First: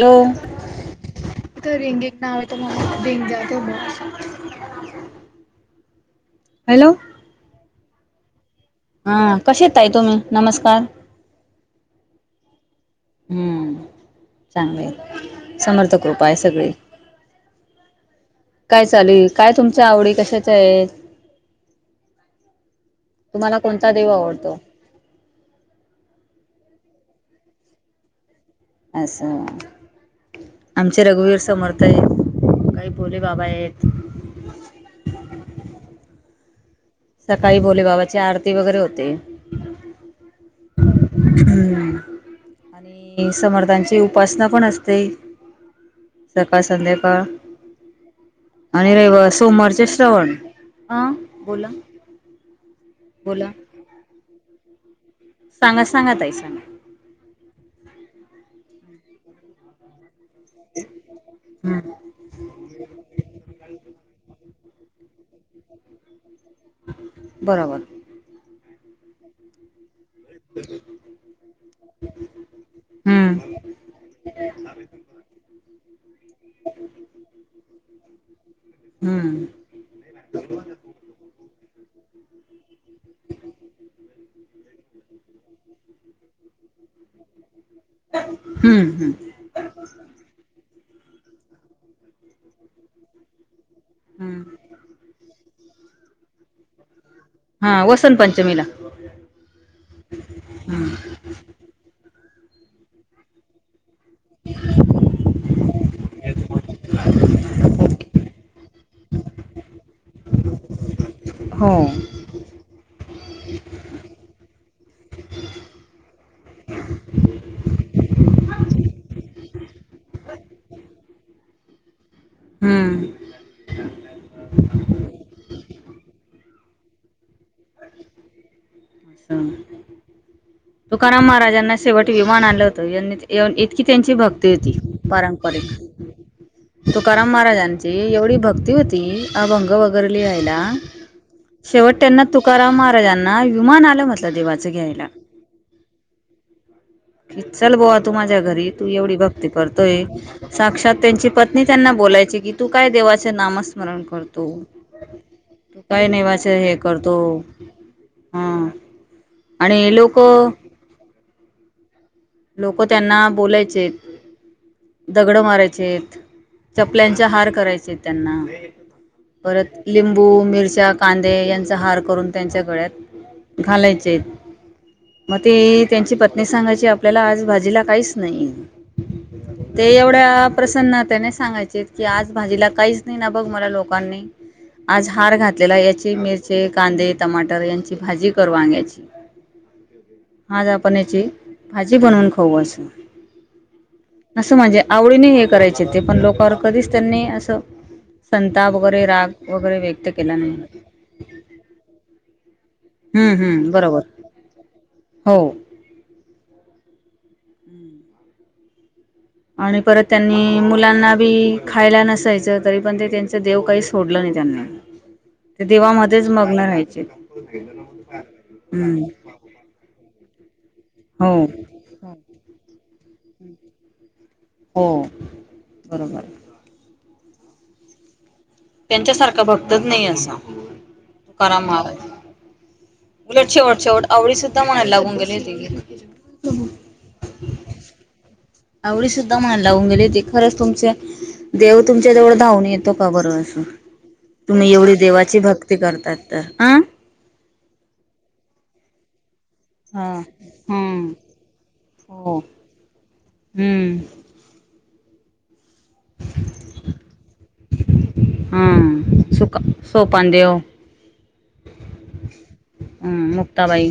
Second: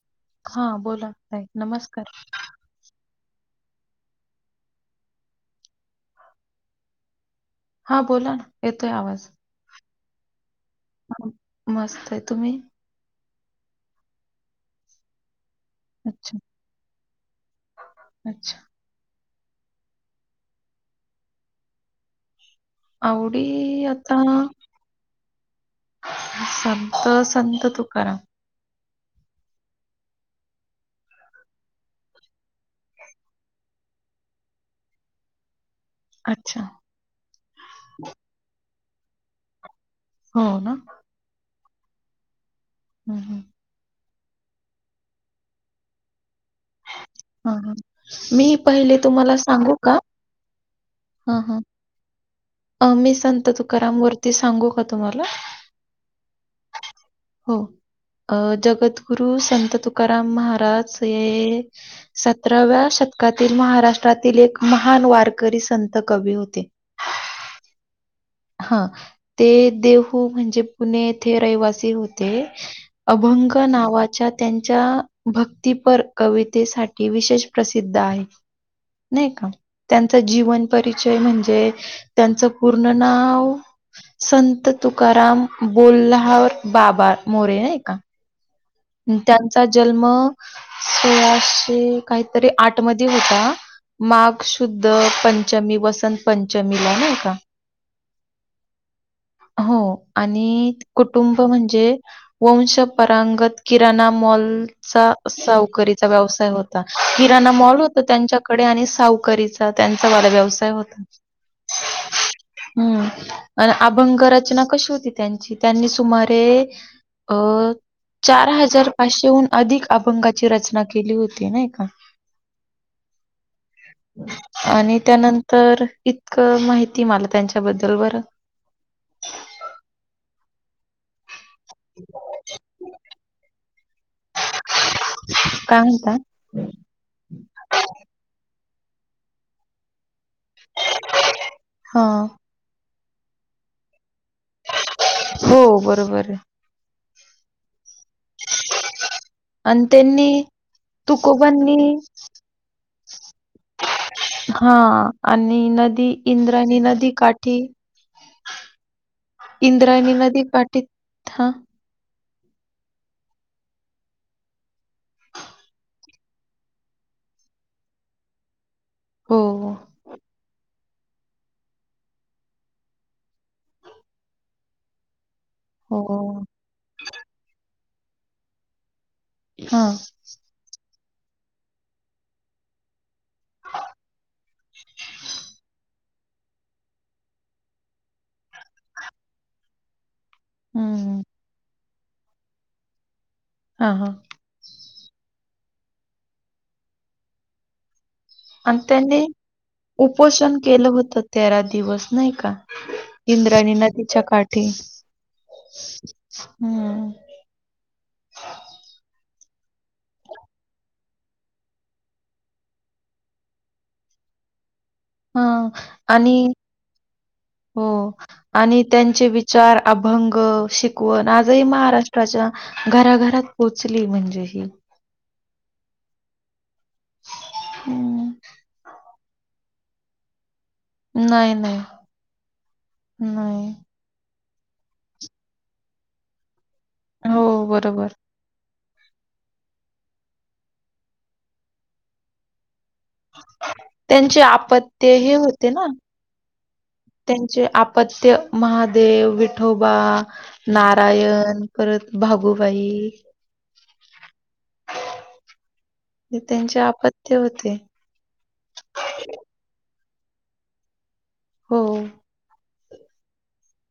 Hello हा बोला ताई तर नमस्कार रिंगेक नाव आहे तुमला रंग. हॅलो हा बोला ना. येतोय हा आवाज कशेतय ताई तुम्ही? नमस्कार. मस्त आहे तुम्ही हम्म चांगलंय - समर्थकृपा आहे अच्छा सगळी. अच्छा काय चालू ये काय तुमचा आवडी कशाच्या आहेत. आवडी तुम्हाला कोणता देव आता आवडतो. संत संत तुकाराम. अस. आमचे रघुवीर समर्थ आहेत. काही बोले बाबा आहेत. [inaudible] अच्छा. सकाळी भोलेबाबाची आरती वगैरे होते. हो ना. हम्म हम्म, आणि हम्म. समर्थांची उपासना पण असते [inaudible] सकाळ संध्या कळ हा, हा. मी आणि पहिले रविव तुम्हाला सांगू सोमवारचे का श्रवण हा हा अ मी संत बोला तुकाराम वरती सांगू का तुम्हाला, सांगा सांगा ताई सांगा हो अ जगद्गुरु संत तुका राम महाराज हे हम्म सतराव्या शतकातील महाराष्ट्रातील एक महान वारकरी संत कवी होते. बरोबर. हा ते देव खूप म्हणजे पुणे येथे रहिवासी होते हम्म अभंग नावाच्या त्यांच्या भक्तीपर कवितेसाठी विशेष प्रसिद्ध आहे. नाही हम्म का त्यांचा जीवन परिचय म्हणजे त्यांच पूर्ण नाव संत तुकाराम बोल्हार बाबा मोरे. नाही का. [unintelligible] हम्म त्यांचा जन्म सोळाशे काहीतरी आठ मध्ये होता माघ हम्म शुद्ध प पंचमी वसंत पंचमीला, नाही का. हा वसंत पंचमीला. हो आणि हम्म कुटुंब म्हणजे वंशपरांगत की किराणा मॉलचा साव सावकरीचा चा व्यवसाय होत किरना मॉल त्यांच्याकडे आणि सावकारीचा त्यांचा वाढदिवस होत हो. हम्म आणि भंगरचना कशी होती त्यांची त्यांनी सुमारे अ चार हजार पाचशेहून अधिक अभंगाची रचना केली होती ना का? हम्. आणि त्यानंतर इतकं माहिती मला त्यांच्या त्याच्याबद्दल बरं. अचा तू कारा माराज ना शेवट विमान आलं होतं इतकी त्यांची भक्ती होती पारंपरिक काय म्हणता? तुकाराम महाराजांची एवढी भक्ती. होती अभंग वगैर लिहायला शेवट त्यांना हां. तुकाराम महाराजांना विुमान आल मत हो बरोबर आहे. क चल बहत. माझ्या घरी तू एवढी भक्ती आणि त्यांनी करतोयक्ष त्यांची पत्नी त्यांना तुकोबांनी बोलाय की त काय? देवाच नामस्मरण करतो हां आणि त नदी काही नेवाच हे इंद्रायणी नदी करतो. काठी हा आणि इंद्रायणी लोक नदी पाठीत हा. लोक त्यांना बोलायचे. दगड मारायचे चपल्यांचा हार करायचे त्यांना हो, परत लिंबू मिरचा कांदे यांचा हार करून त्यांच्या गळ्यात घालायचे आहेत. मग ते हो, त्यांची पत्नी सांगायची. आपल्याला आज भाजीला काहीच नाही ते हां, एवढ्या प्रसन्नात त्या सांगायचे की आज भाजीला काहीच नाही ना बघ मला लोकांनी आज हार घातलेला या. ची मिरचे कांदे टमाटर यांची भाजी कर वग्याची आज आपण हं. याची भाजी बनवून खाऊ असं. हां, हां. असं म्हणजे आवडीने हे करायचे ते पण लोकांवर कधीच त्यांनी असं. संताप आणि वगैरे त्यांनी राग वगैरे व्यक्त केला उपोषण नाही केलं होत तेरा दिवस नाही का? हम्म हम्म इंद्राणी बरोबर नदीच्या काठी हो हम्म. आणि परत त्यांनी मुलांना ी खायला नसायचं तरी पण ते त्यांच देव काही सोडलं नाही त्यांना ते हां देवामध्येध्येच आणि मग्न राहायचे. हो आणि हम्म त्यांचे विचार अभंग शिकवण हो आजही महाराष्ट्राच्या घराघरात पोहोचली म्हणजे ह. हो बरोबर. हम्म. त्यांच्यासारखा बघतच नाही असं. त नाही, नाही, क उलट नाही. शेवट शवट आवडीच. क मनाला लागून गेले. हो बरोबर. आवडी सुद्ध मन लावून गेली ते खरंच तुमचे देव तुमच्या जवळ धावून येत. तो का बर अस त्यांचे तुम्ही एवढी अपत्य हे देवाची होते भक्ती ना. करताात तर हं. त्यांचे आपत्य महादेव वि आठोबा हा हम्म नारायण करत हो भागुबाई [inaudible] हे त्यांचे आपत्य होते. सोपन देव हो. हम् मुक्ताबाई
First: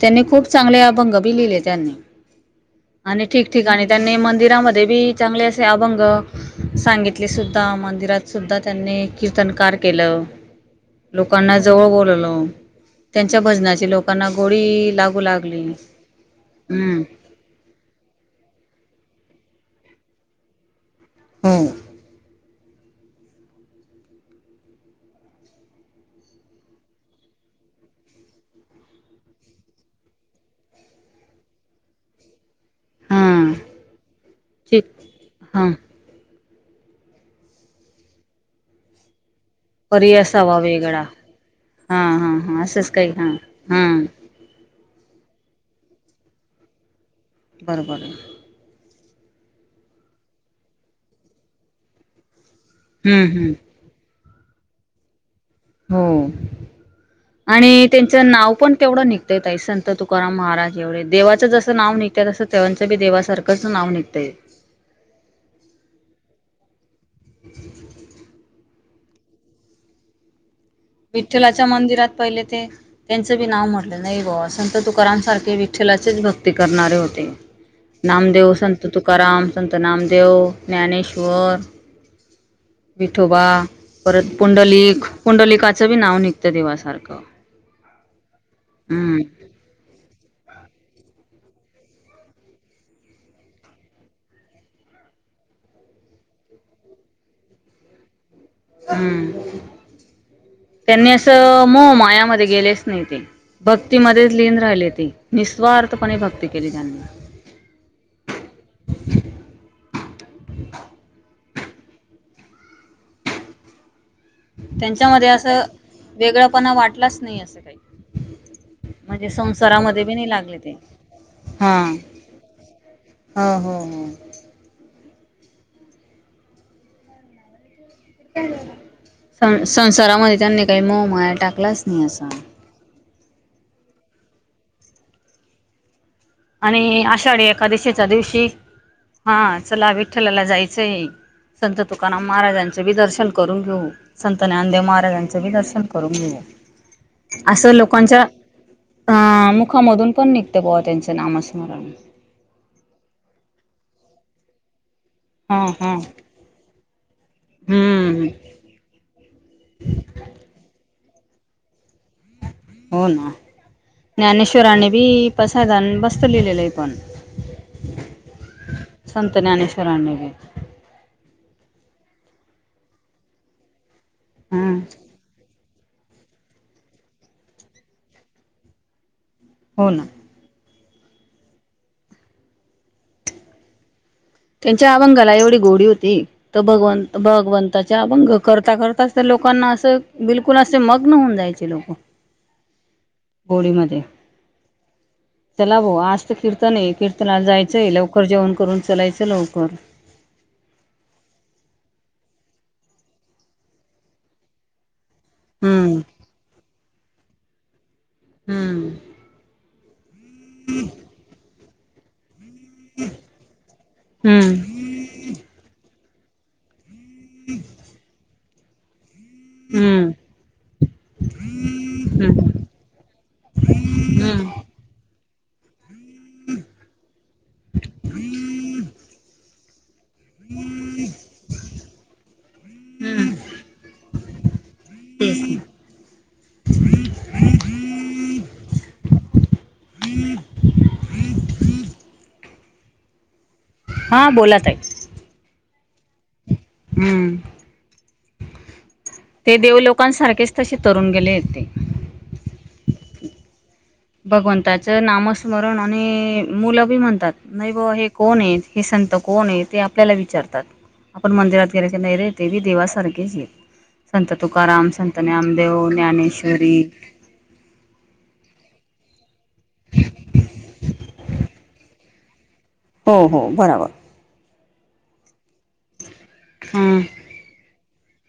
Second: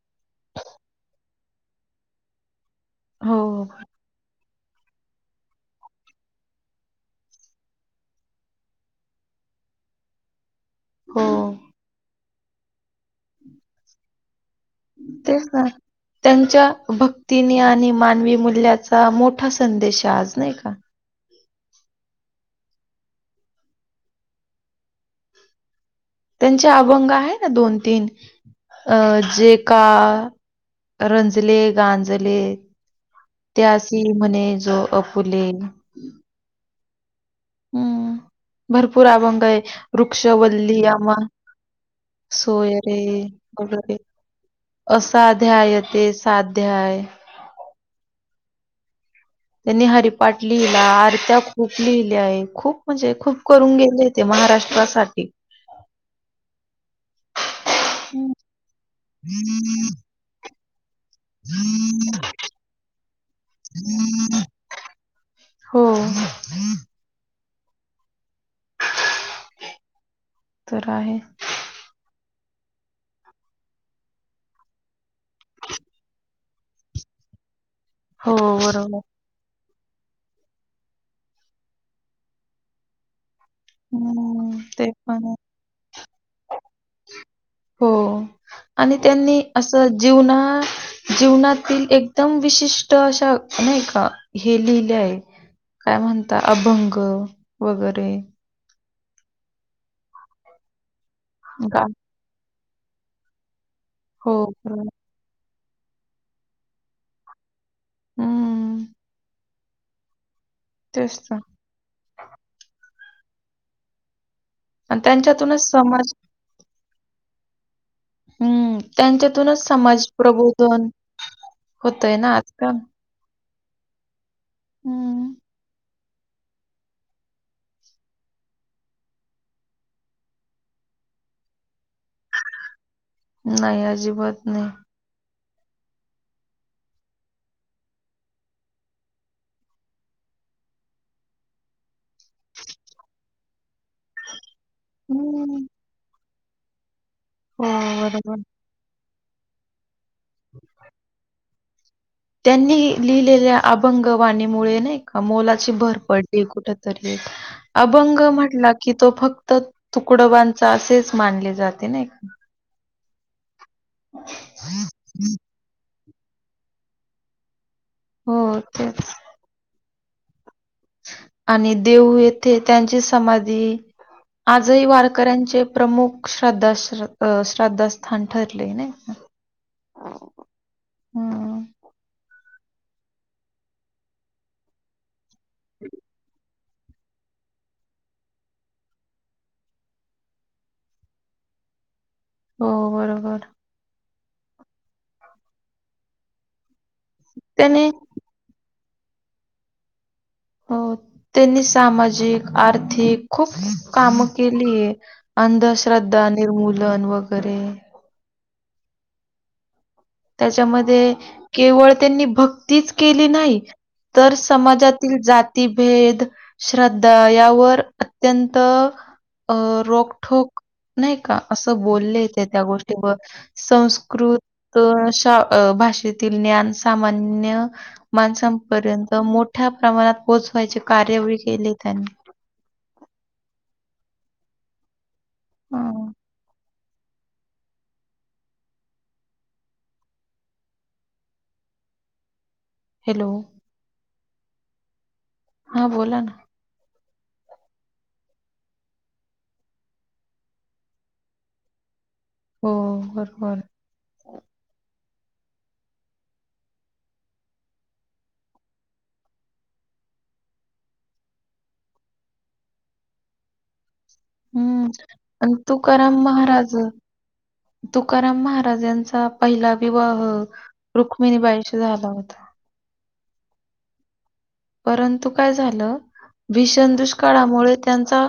त्यांनी खूप चांगले अभंग बी लिहिले त्यांनी आणि हो, ठीक ठीक आणि त्यांनी म मंदिरामध्येी चांगले असे अभंग सांगितले सुद्धा मंदिरात सुद्धा त्यांनी कीर्तन के हो लोकांना जवळ बोलल त्यांच्या भजनाची लोकांना गोडी लागू तेच ना लागली त्यांच्या हम्म भक्तीनी आणि मानवी मूल्याचा मोठा संदेश आज नाही का हम त्यांचे अभंग आहे ना दोन तीन अं जे का रंजले गांजले हां त्या्यासी म्हणे जो ठीक अपुले हां हम्म भरपूर अभंग आहे परी वृक्ष असावा वल्ली वेगळा आम हां हां हां असंच सोयरे काही हां गले हां असाध्याय येते साध्याय बरं बर त्यांनी हरिपाठ लिहिला आरत्या खूप लिहिल्या आहेत खूप म्हणजे हम्म खूप हम्म करून गेले ते महाराष्ट्रासाठी हो आणि त्यांच नाव पण तेवढं निघत तई संत तुकाराम महाराज एवढे देवाचं जसं नाव निघतय तसं तेवचं बी देवासारखंच नाव निघतय हो ‌ तर आहे विठ्ठलाच्या मंदिरात पहिले ते त्यांचं बी नाव म्हटलं नाही बा संत तु तुकारमसारखे विठ्ठलाचेच भक्ती करणारे होते हो नामदेव संत बरोबर तुकाराम संत नाम देेव ज्ञानेश्वर विठोबा परत हम्म ते पुंडलिक पण आहे. पुंडलिकाचं बी नाव निघतं देवासारखं हो आणि हम्म त्यांनी असं जीवना जीवनात एकदम विशिष्ट अशा नाही का हे लिहिले आहे काय म्हणता अभंग वगैरे हम्म त्यांनी असं म गा मायामध्ये गेलेच नाही ते हो भक्तीमध्येच िन राहिले बरोबर. ते निस्वार्थपणे भक्ती केली त्यांनी हम्म तेसत आणि त्यांच्यामध्ये असं त्यांच्यातूनच समाज वेगळंपणा वाटलाच नाही असं काही हम्म म्हणजे त्यांच्यातूनच संसारामध्ये समाज बी नाही लागले ते प्रबोधन होतय ना आजकाल हा हा हा हम्म संसारामध्ये त्यांनी काही मोमाया टाकलाच नाही असा नाही अजिबात नाही आणि आषाढी एकादशेच्या दिवशी हा चला विठ्ठलाला जायचं संत तुकाराम महाराजांच बी दर्शन करून घेऊ संत ज्ञानदेव महाराजांचंी हम्म. दर्न करून घेऊले हो असं लोकांच्या बरोबर. अ मुखामधून पण निघते पोवा त्यांच नामस्मरण त्यांनी लिहिलेल्या अभंगवाणीमुळे नाही का हा मोलाची हा भरपडली कुठ तरी अभंग हम्म म्हटला की तो फक्त तुकडबांचा असेच मानले जाते नाका हो ना ज्ञानेश्राने बी पसाधण बसत लिहिलेलं आहे पण हो ते चरानवे आणि देऊ येथे त्यांची समाधी हम्म आजही वारकऱ्यांचे प्रमुख श्रद्धा अ श्रद्धास्थान ठरले नाय का हो ना. हम्म त्यांच्या अभंगाला एवढी गोडी होती, तर भगव भगवंताचे अभंग करता करताच तर लोकांना असं बिलकुल असे मग्न होऊन जाय जायचे लोकं. हो बरोबर. चला भाव् आज तर कीर्तन आहे कीर्तनाला त्याने जायचंय लवकर जेवण करून चलायचं लवकर हो त्यांनी सामाजिक, आर्थिक खूप कामं केलीय. हम्म अंधश्रद्धा निर्मूलन वगैरे हम्म त्याच्यामध्ये केवळ त्यांनी भक् तीच केली नाही तर हम्म समाजातील जाती भेद श्रद् दा यावर अत्यंत अ हम्म रोकठोक नाही का असं बोलले ते हम्म त्या गोष्टीवर हम्म संस्कृत हम्म श अ भाषेतील ज्ञान सामान्य माणसांपर्यंत मोठ्या प्रमाणात पोहोचवायचे कार्य वी केले त्यांनी. हम्, हां. तेच ना [unintelligible] [unintelligible] हॅलो हा बोला ताई हा बोला ना हम्म ते देवलोकांसारखेच तसे तरुण गेले ते हो बरोबर भगवंताचं नामस्मरण आणि मुलं बी म्हणतात नाही बा हे कोण आहे हे संत कोण आहे ते आपल्याला विचारतात, आपण मंदिरात गेले की नाही रे तेही देवासारखेच एत. संत हम्म तुकाराम संत आणि नामदेव, तुकाराम महाराज ज्ञानेश्वरी तुकाराम महाराजांचा पहिला विवाह, रुक्मिणी बाईशी झाला होता. हो हो बराबर परंतु काय झालं, भीषण हम्म दुष्काळामुळे त्यांचा,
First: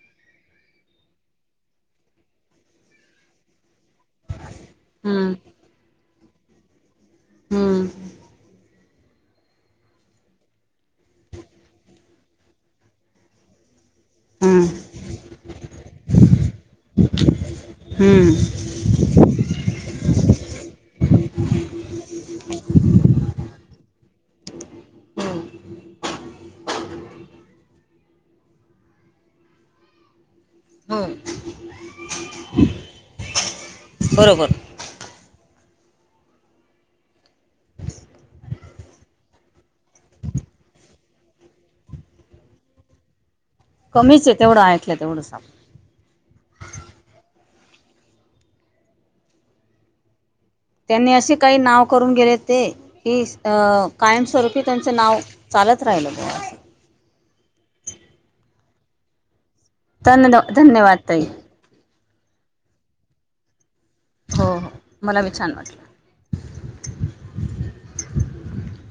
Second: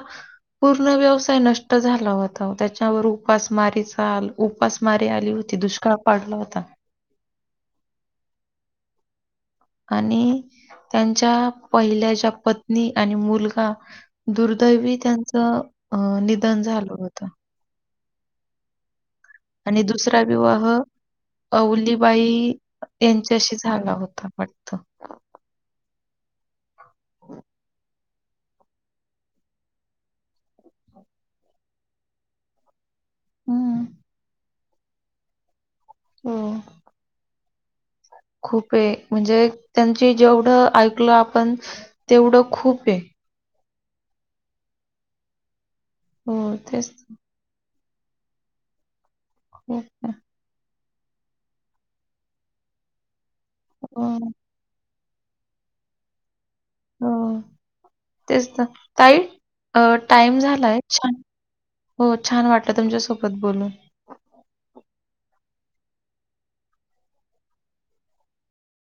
पूर्ण व्यवसाय नष्ट झाला होता त्याच्यावर उपासमारीच ल उपासमारी आली हम्म होती दुष्काळ पाडला होता. हम आणि त्यांच्या पहिल्या ज्या पत्नी आणि मुलगा हम्म दुर्दैवी त्यांचं अ निधन झालं होतं. हम्म आणि दुसरा विवाह, अवलीबाई यांच्याशी झाला होता वाटतं, हम हम, हम्म. बरोबर. हम [unintelligible] खूप आहे म्हणजे त्यांची जेवढं ऐकलं आपण, तेवढं खूप आहे. कमीच आहे तेवढं ऐकलं तेवढंच आ हो तेच हो का? त्यांनी असे काही नाव करून गेले ते की अ, कायमस्वरूपी... नाव चालत राहिल बवा असं.. हो तेच तर काही ताई टाइम धन्य झालाय धन्यवाद छान... ताई. हो छान वाटत तुमच्यासोबत बोलून... हो हो मला मी छान वाटलं...